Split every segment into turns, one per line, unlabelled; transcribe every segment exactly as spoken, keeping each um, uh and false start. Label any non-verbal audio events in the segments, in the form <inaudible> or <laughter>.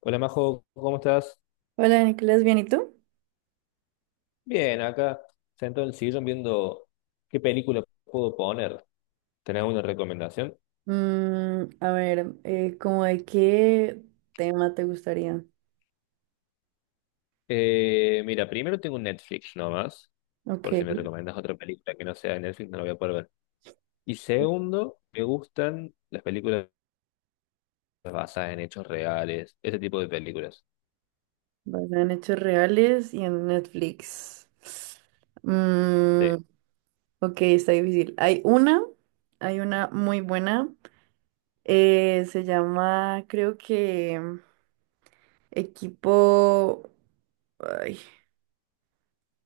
Hola Majo, ¿cómo estás?
Hola Nicolás, ¿bien y tú?
Bien, acá sentado en el sillón viendo qué película puedo poner. ¿Tenés alguna recomendación?
Mm, a ver, eh, ¿cómo de qué tema te gustaría?
Eh, mira, primero tengo un Netflix nomás,
Ok,
por si me recomendas otra película que no sea de Netflix, no la voy a poder ver. Y segundo, me gustan las películas basadas en hechos reales, ese tipo de películas.
basada en hechos reales y en Netflix. Mm,
Sí,
ok, está difícil. Hay una, hay una muy buena, eh, se llama, creo que Equipo... ay,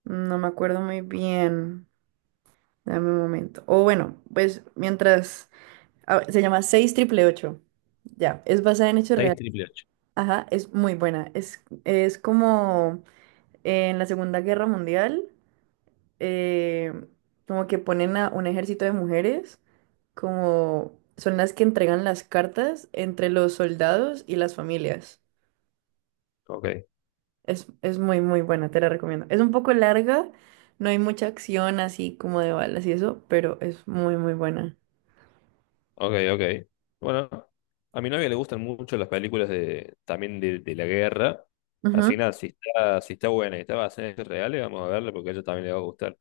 no me acuerdo muy bien. Dame un momento. O bueno, pues mientras... ah, se llama seis triple ocho. Ya, es basada en hechos
seis
reales.
triple ocho.
Ajá, es muy buena. Es, es como en la Segunda Guerra Mundial, eh, como que ponen a un ejército de mujeres, como son las que entregan las cartas entre los soldados y las familias.
Ok.
Es, es muy, muy buena, te la recomiendo. Es un poco larga, no hay mucha acción así como de balas y eso, pero es muy, muy buena.
Ok, ok. Bueno, a mi novia le gustan mucho las películas de, también de, de la guerra. Así que nada, si está, si está buena y está basada en hechos reales, vamos a verla porque a ella también le va a gustar.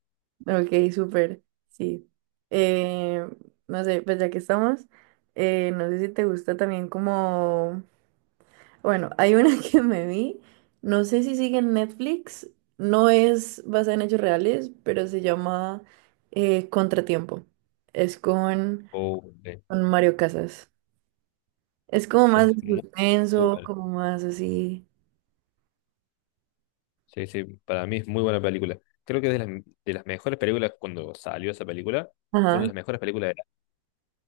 Ok, súper, sí. Eh, no sé, pues ya que estamos, eh, no sé si te gusta también como... Bueno, hay una <laughs> que me vi, no sé si sigue en Netflix, no es basada en hechos reales, pero se llama eh, Contratiempo. Es con,
Oh, eh,
con Mario Casas. Es como más
es
de
muy, muy
suspenso,
buena.
como más así.
Sí, sí, para mí es muy buena película. Creo que es de las, de las mejores películas cuando salió esa película. Fue una
Ajá,
de las mejores películas de la...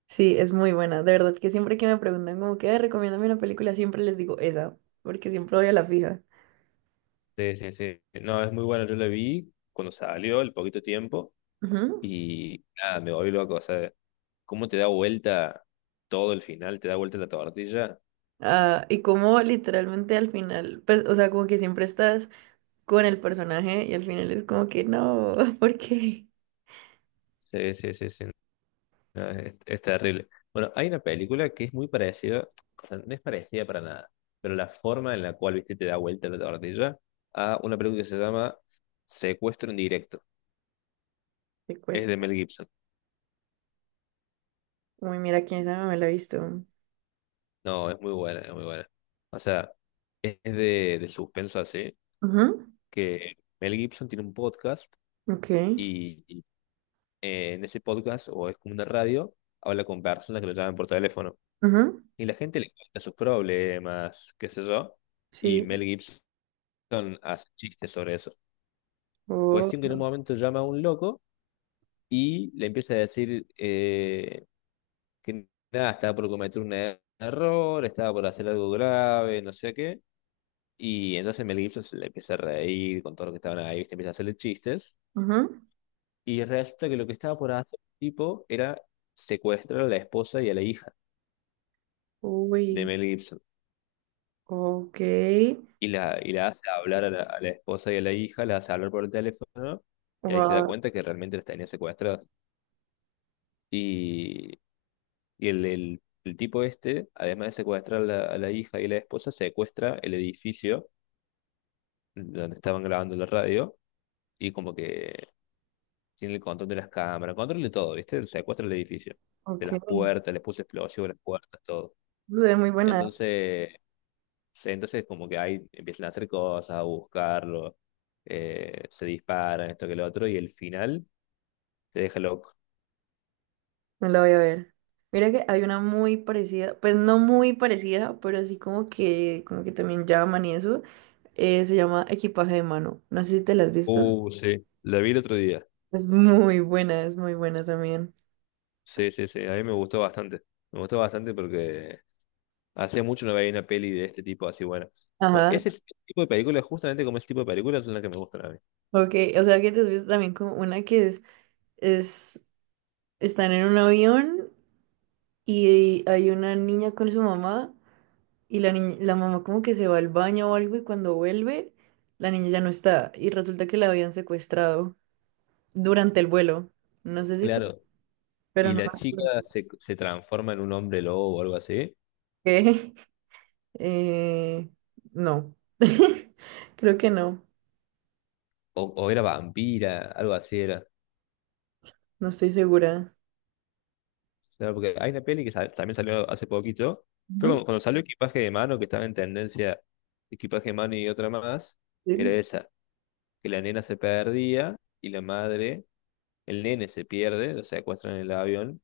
sí, es muy buena. De verdad que siempre que me preguntan como que "Ay, recomiéndame una película, siempre les digo esa, porque siempre voy a la fija.
Sí, sí, sí. No, es muy buena. Yo la vi cuando salió, el poquito tiempo.
Ujú.
Y nada, me volví loco. O sea, cómo te da vuelta todo el final, te da vuelta la tortilla.
Ah, y como literalmente al final, pues, o sea, como que siempre estás con el personaje y al final es como que no, <laughs> ¿por qué?
Sí, sí, sí, sí. No, es, es terrible. Bueno, hay una película que es muy parecida, o sea, no es parecida para nada, pero la forma en la cual, viste, te da vuelta la tortilla a una película que se llama Secuestro en directo.
Te
Es de
cuesta.
Mel Gibson.
Uy, mira, quién sabe, me la he visto.
No, es muy buena, es muy buena. O sea, es de, de suspenso así,
Ujú,
que Mel Gibson tiene un podcast
ok.
y, y, eh, en ese podcast, o es como una radio, habla con personas que lo llaman por teléfono
Ujú,
y la gente le cuenta sus problemas, qué sé yo. Y
sí.
Mel Gibson son, hace chistes sobre eso.
Oh,
Cuestión que en un momento llama a un loco y le empieza a decir eh, que nada, estaba por cometer un er- error, estaba por hacer algo grave, no sé qué. Y entonces Mel Gibson se le empieza a reír con todo lo que estaban ahí, ¿viste? Empieza a hacerle chistes.
ujú.
Y resulta que lo que estaba por hacer el tipo era secuestrar a la esposa y a la hija de
Uy,
Mel Gibson.
ok.
Y la, y la hace hablar a la, a la esposa y a la hija, la hace hablar por el teléfono, y ahí se da
Wow,
cuenta que realmente las tenía secuestradas. Y Y el, el- el tipo este, además de secuestrar a la, a la hija y la esposa, secuestra el edificio donde estaban grabando la radio y como que tiene el control de las cámaras, control de todo, ¿viste? Secuestra el edificio, de las
ok.
puertas, les puso explosivo a las puertas, todo.
Se ve muy buena, ¿eh?
Entonces, se- entonces como que ahí empiezan a hacer cosas, a buscarlo, eh, se disparan, esto que lo otro, y el final te deja loco.
Me la voy a ver. Mira que hay una muy parecida, pues no muy parecida, pero sí como que, como que también llaman y eso. Eh, se llama Equipaje de Mano. No sé si te la has visto.
Uh, sí, la vi el otro día.
Es muy buena, es muy buena también.
Sí, sí, sí, a mí me gustó bastante. Me gustó bastante porque hace mucho no veía una peli de este tipo así buena. O-
Ajá,
Ese tipo de películas, justamente como ese tipo de películas, son las que me gustan a mí.
ok. O sea que te has visto también como una que es, es, están en un avión y hay una niña con su mamá y la niña, la mamá como que se va al baño o algo y cuando vuelve, la niña ya no está y resulta que la habían secuestrado durante el vuelo. No sé si te...
Claro.
Pero
Y
no
la
me
chica
acuerdo.
se, se transforma en un hombre lobo o algo así.
¿Qué? <laughs> Eh, no. <laughs> Creo que no.
O, o era vampira, algo así era.
No estoy segura.
Claro, porque hay una peli que sa- también salió hace poquito. Fue
Ujú.
cuando, cuando salió Equipaje de Mano, que estaba en tendencia Equipaje de Mano y otra más.
Sí.
Era esa, que la nena se perdía y la madre, el nene se pierde, lo secuestran en el avión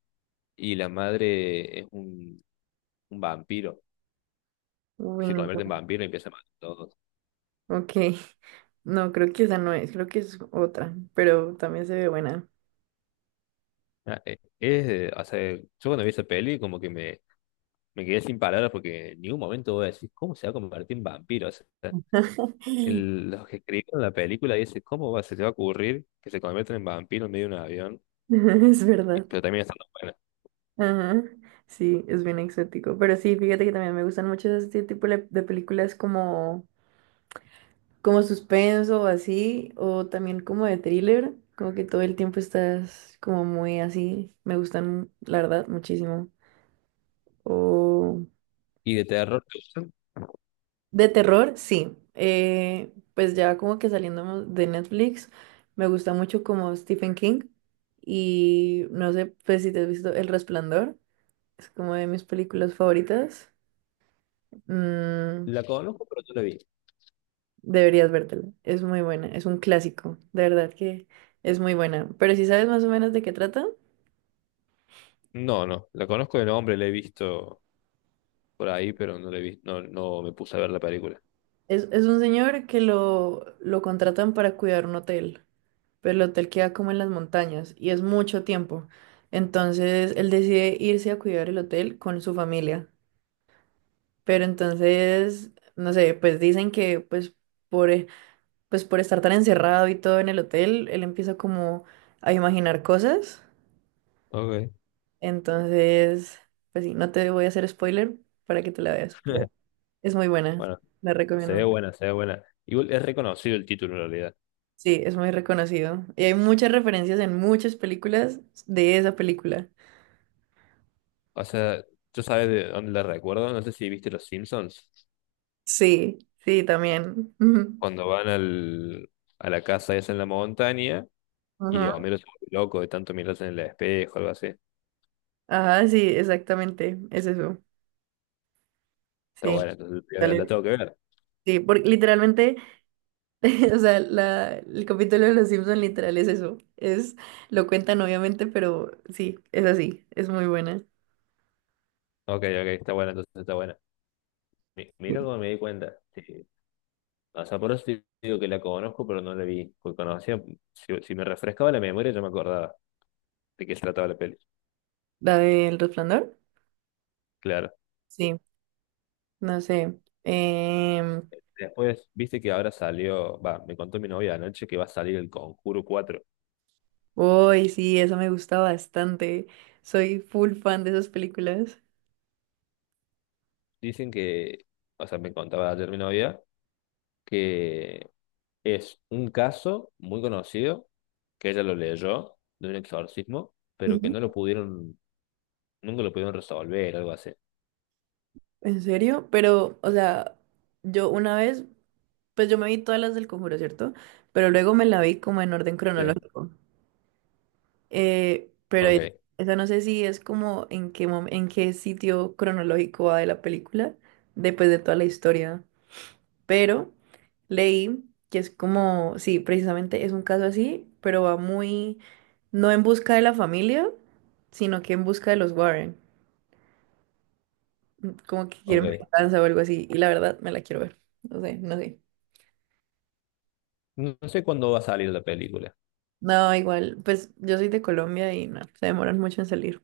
y la madre es un un vampiro.
Uy,
Se
no.
convierte en vampiro y empieza a matar a todos.
Ok. No, creo que esa no es, creo que es otra, pero también se ve buena.
Ah, eh, Es, eh, o sea, yo cuando vi esa peli como que me, me quedé sin palabras porque en ningún momento voy a decir, ¿cómo se va a convertir en vampiro? O sea, el- los que escribieron la película dicen, ¿cómo va, se te va a ocurrir que se conviertan en vampiro en medio de un avión?
<laughs> Es
Y-
verdad.
pero también está buena.
Ajá. Sí, es bien exótico. Pero sí, fíjate que también me gustan mucho este tipo de de películas como, como suspenso o así, o también como de thriller, como que todo el tiempo estás como muy así. Me gustan, la verdad, muchísimo. O
Y de terror,
de terror, sí. Eh, pues ya como que saliendo de Netflix, me gusta mucho como Stephen King y no sé pues si te has visto El Resplandor, es como de mis películas favoritas. Mm,
la conozco, pero no la vi.
deberías vértela, es muy buena, es un clásico, de verdad que es muy buena. Pero si sabes más o menos de qué trata.
No, no, la conozco de nombre, la he visto por ahí, pero no la he visto, no, no me puse a ver la película.
Es, es un señor que lo, lo contratan para cuidar un hotel, pero el hotel queda como en las montañas y es mucho tiempo. Entonces él decide irse a cuidar el hotel con su familia. Pero entonces, no sé, pues dicen que pues por, eh, pues por estar tan encerrado y todo en el hotel, él empieza como a imaginar cosas.
Ok.
Entonces, pues sí, no te voy a hacer spoiler para que te la veas, pero
<laughs>
es muy buena,
Bueno,
la
se ve
recomiendo.
buena, se ve buena. Igual es reconocido el título en realidad.
Sí, es muy reconocido. Y hay muchas referencias en muchas películas de esa película.
O sea, yo sabes de dónde la recuerdo, no sé si viste Los Simpsons,
Sí, sí, también. Ujú.
cuando van al, a la casa esa en la montaña y
Ajá,
Homero se vuelve loco de tanto mirarse en el espejo, algo así.
ajá, sí, exactamente. Es eso.
Está
Sí,
buena, entonces la la
dale.
tengo que ver.
Sí, porque literalmente, <laughs> o sea, la, el capítulo de Los Simpson literal es eso. Es, lo cuentan obviamente, pero sí, es así. Es muy buena.
Ok, ok, está buena, entonces está buena. Mi-
Sí.
Mira cómo me di cuenta. Sí. O sea, por eso te digo que la conozco, pero no la vi. Porque conocía, si, si me refrescaba la memoria, yo me acordaba de qué se trataba la peli.
¿La del resplandor?
Claro.
Sí, no sé. Em,
Después, viste que ahora salió, va, me contó mi novia anoche que va a salir el Conjuro cuatro.
uy, sí, eso me gusta bastante. Soy full fan de esas películas.
Dicen que, o sea, me contaba ayer mi novia que es un caso muy conocido, que ella lo leyó de un exorcismo, pero que no lo
Ujú.
pudieron, nunca lo pudieron resolver, algo así.
¿En serio? Pero, o sea, yo una vez, pues yo me vi todas las del Conjuro, ¿cierto? Pero luego me la vi como en orden
Sí,
cronológico. Eh, pero
ok,
es- esa no sé si es como en qué mom- en qué sitio cronológico va de la película, después de toda la historia. Pero leí que es como, sí, precisamente es un caso así, pero va muy, no en busca de la familia, sino que en busca de los Warren, como que
ok.
quieren venganza o algo así, y la verdad me la quiero ver, no sé, no sé.
No no sé cuándo va a salir la película.
No, igual, pues yo soy de Colombia y no, se demoran mucho en salir.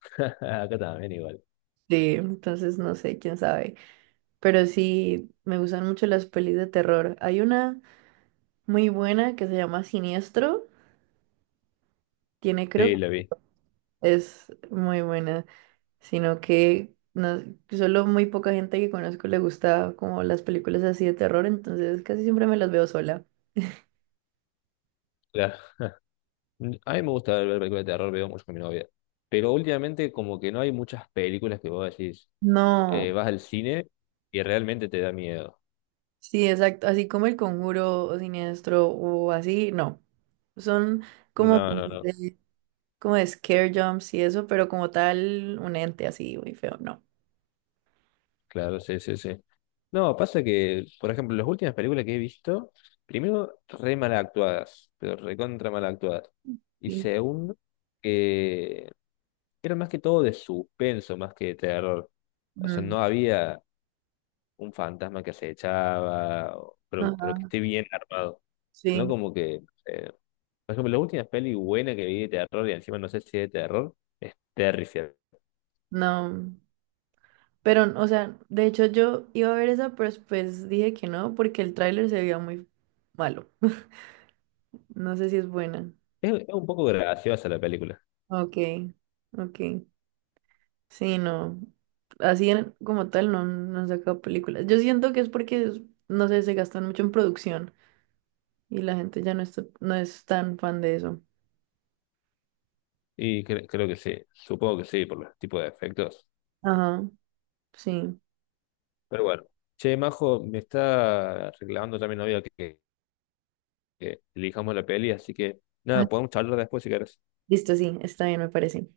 <laughs> Acá también igual.
Sí, entonces no sé, quién sabe. Pero sí, me gustan mucho las pelis de terror. Hay una muy buena que se llama Siniestro. Tiene,
Sí,
creo,
la vi.
es muy buena. Sino que no, solo muy poca gente que conozco le gusta como las películas así de terror, entonces casi siempre me las veo sola.
Claro, a mí me gusta ver películas de terror, veo mucho con mi novia. Pero últimamente como que no hay muchas películas que vos decís,
No,
eh, vas al cine y realmente te da miedo.
sí, exacto, así como El Conjuro o Siniestro o así, no. Son como
No, no, no.
de, como de scare jumps y eso, pero como tal, un ente así muy feo, no.
Claro, sí, sí, sí. No, pasa que, por ejemplo, las últimas películas que he visto, primero, re mal actuadas, pero recontra mal actuadas. Y
Sí.
segundo, que eran más que todo de suspenso, más que de terror. O sea,
Mm,
no había un fantasma que se echaba o- pero, pero que
ajá,
esté bien armado. Sino
sí,
como que, eh, por ejemplo, la última peli buena que vi de terror, y encima no sé si es de terror, es Terrifier.
no. Pero, o sea, de hecho yo iba a ver esa, pero después dije que no, porque el tráiler se veía muy malo. No sé si es buena.
Es, es un poco graciosa la película.
Ok, ok. Sí, no. Así en- como tal no, no han sacado películas. Yo siento que es porque, es- no sé, se gastan mucho en producción y la gente ya no está, no es tan fan de eso.
Y cre- creo que sí, supongo que sí, por los tipos de efectos.
Ajá, sí.
Pero bueno, che, Majo, me está reclamando también novia que, que elijamos la peli, así que
Ah,
nada, podemos charlar después si querés.
listo, sí, está bien, me parece.